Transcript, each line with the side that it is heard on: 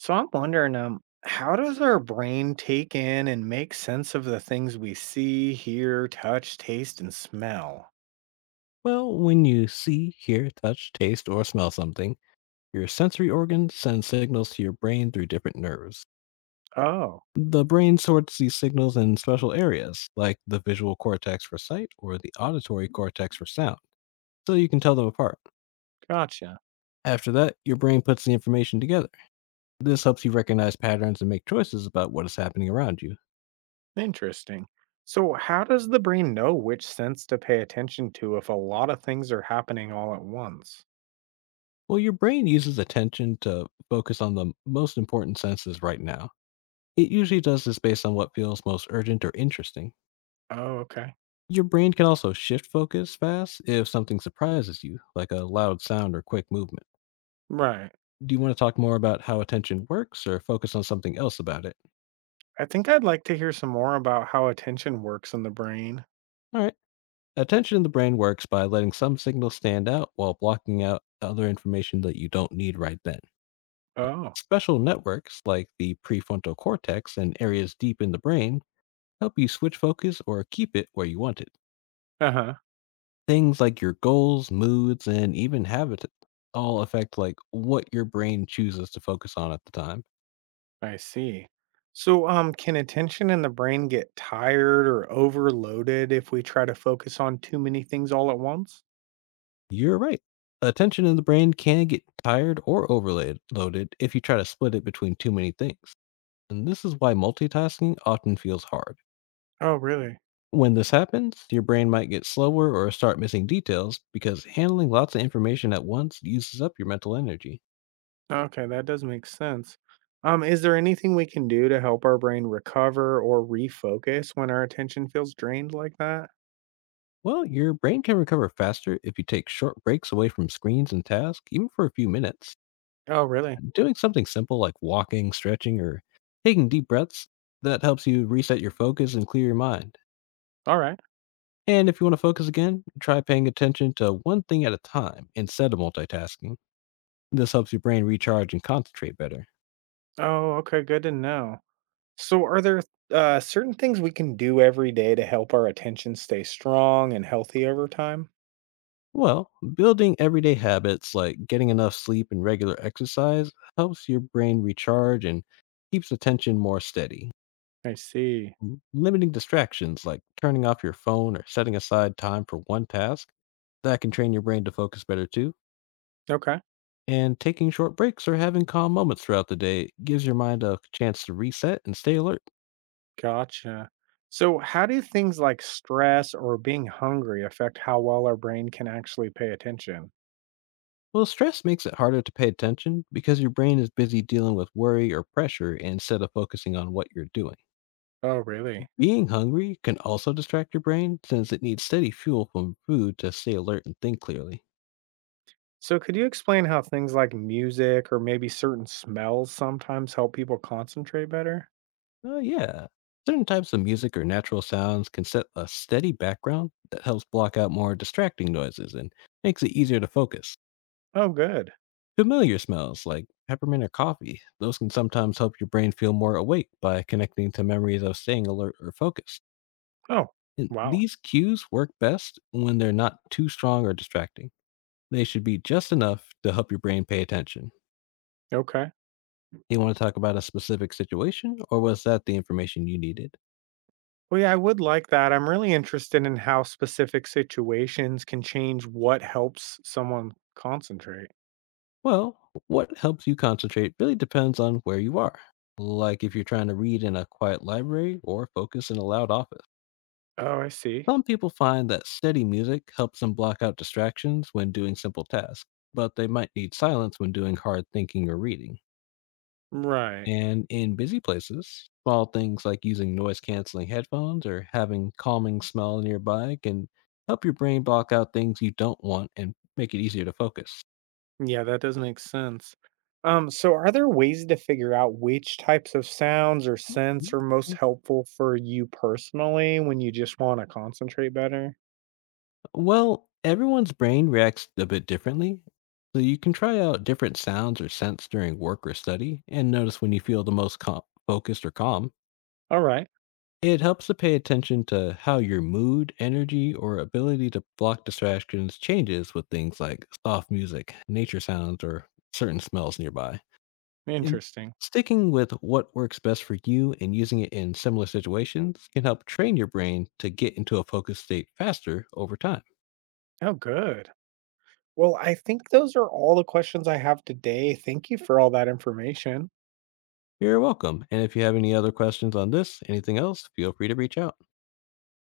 right: So I'm wondering, how does our brain take in and make sense of the things we see, hear, touch, taste, and smell?
left: Well, when you see, hear, touch, taste, or smell something, your sensory organs send signals to your brain through different nerves.
right: Oh,
left: The brain sorts these signals in special areas, like the visual cortex for sight or the auditory cortex for sound, so you can tell them apart.
right: gotcha.
left: After that, your brain puts the information together. This helps you recognize patterns and make choices about what is happening around you.
right: Interesting. So, how does the brain know which sense to pay attention to if a lot of things are happening all at once?
left: Well, your brain uses attention to focus on the most important senses right now. It usually does this based on what feels most urgent or interesting.
right: Oh, okay.
left: Your brain can also shift focus fast if something surprises you, like a loud sound or quick movement.
right: Right.
left: Do you want to talk more about how attention works or focus on something else about it?
right: I think I'd like to hear some more about how attention works in the brain.
left: All right. Attention in the brain works by letting some signals stand out while blocking out other information that you don't need right then. Uh,
right: Oh,
left: Special networks like the prefrontal cortex and areas deep in the brain help you switch focus or keep it where you want it.
right: uh huh.
left: Things like your goals, moods, and even habits all affect like what your brain chooses to focus on at the time.
right: I see. So, can attention and the brain get tired or overloaded if we try to focus on too many things all at once?
left: You're right. Attention in the brain can get tired or overloaded if you try to split it between too many things. And this is why multitasking often feels hard.
right: Oh, really?
left: When this happens, your brain might get slower or start missing details because handling lots of information at once uses up your mental energy.
right: Okay, that does make sense. Is there anything we can do to help our brain recover or refocus when our attention feels drained like that?
left: Well, your brain can recover faster if you take short breaks away from screens and tasks, even for a few minutes.
right: Oh, really?
left: Doing something simple like walking, stretching, or taking deep breaths that helps you reset your focus and clear your mind.
right: All right.
left: And if you want to focus again, try paying attention to one thing at a time instead of multitasking. This helps your brain recharge and concentrate better.
right: Oh, okay, good to know. So, are there certain things we can do every day to help our attention stay strong and healthy over time?
left: Well, building everyday habits like getting enough sleep and regular exercise helps your brain recharge and keeps attention more steady.
right: I see.
left: Limiting distractions like turning off your phone or setting aside time for one task that can train your brain to focus better too.
right: Okay.
left: And taking short breaks or having calm moments throughout the day gives your mind a chance to reset and stay alert.
right: Gotcha. So, how do things like stress or being hungry affect how well our brain can actually pay attention?
left: Well, stress makes it harder to pay attention because your brain is busy dealing with worry or pressure instead of focusing on what you're doing.
right: Oh, really?
left: Being hungry can also distract your brain since it needs steady fuel from food to stay alert and think clearly.
right: So, could you explain how things like music or maybe certain smells sometimes help people concentrate better?
left: Oh, yeah. Certain types of music or natural sounds can set a steady background that helps block out more distracting noises and makes it easier to focus.
right: Oh, good.
left: Familiar smells like peppermint or coffee. Those can sometimes help your brain feel more awake by connecting to memories of staying alert or focused.
right: Oh,
left: And
right: wow.
left: these cues work best when they're not too strong or distracting. They should be just enough to help your brain pay attention.
right: Okay.
left: You want to talk about a specific situation, or was that the information you needed?
right: Well, yeah, I would like that. I'm really interested in how specific situations can change what helps someone concentrate.
left: Well, what helps you concentrate really depends on where you are. Like if you're trying to read in a quiet library or focus in a loud office.
right: Oh, I see.
left: Some people find that steady music helps them block out distractions when doing simple tasks, but they might need silence when doing hard thinking or reading.
right: Right.
left: And in busy places, small things like using noise canceling headphones or having calming smell nearby can help your brain block out things you don't want and make it easier to focus.
right: Yeah, that does make sense. So are there ways to figure out which types of sounds or scents are most
left: Mm.
right: helpful for you personally when you just want to concentrate better?
left: Well, everyone's brain reacts a bit differently. So you can try out different sounds or scents during work or study and notice when you feel the most calm, focused or calm.
right: All right.
left: It helps to pay attention to how your mood, energy, or ability to block distractions changes with things like soft music, nature sounds, or certain smells nearby. And
right: Interesting.
left: sticking with what works best for you and using it in similar situations can help train your brain to get into a focused state faster over time.
right: Oh, good. Well, I think those are all the questions I have today. Thank you for all that information.
left: You're welcome. And if you have any other questions on this, anything else, feel free to reach out.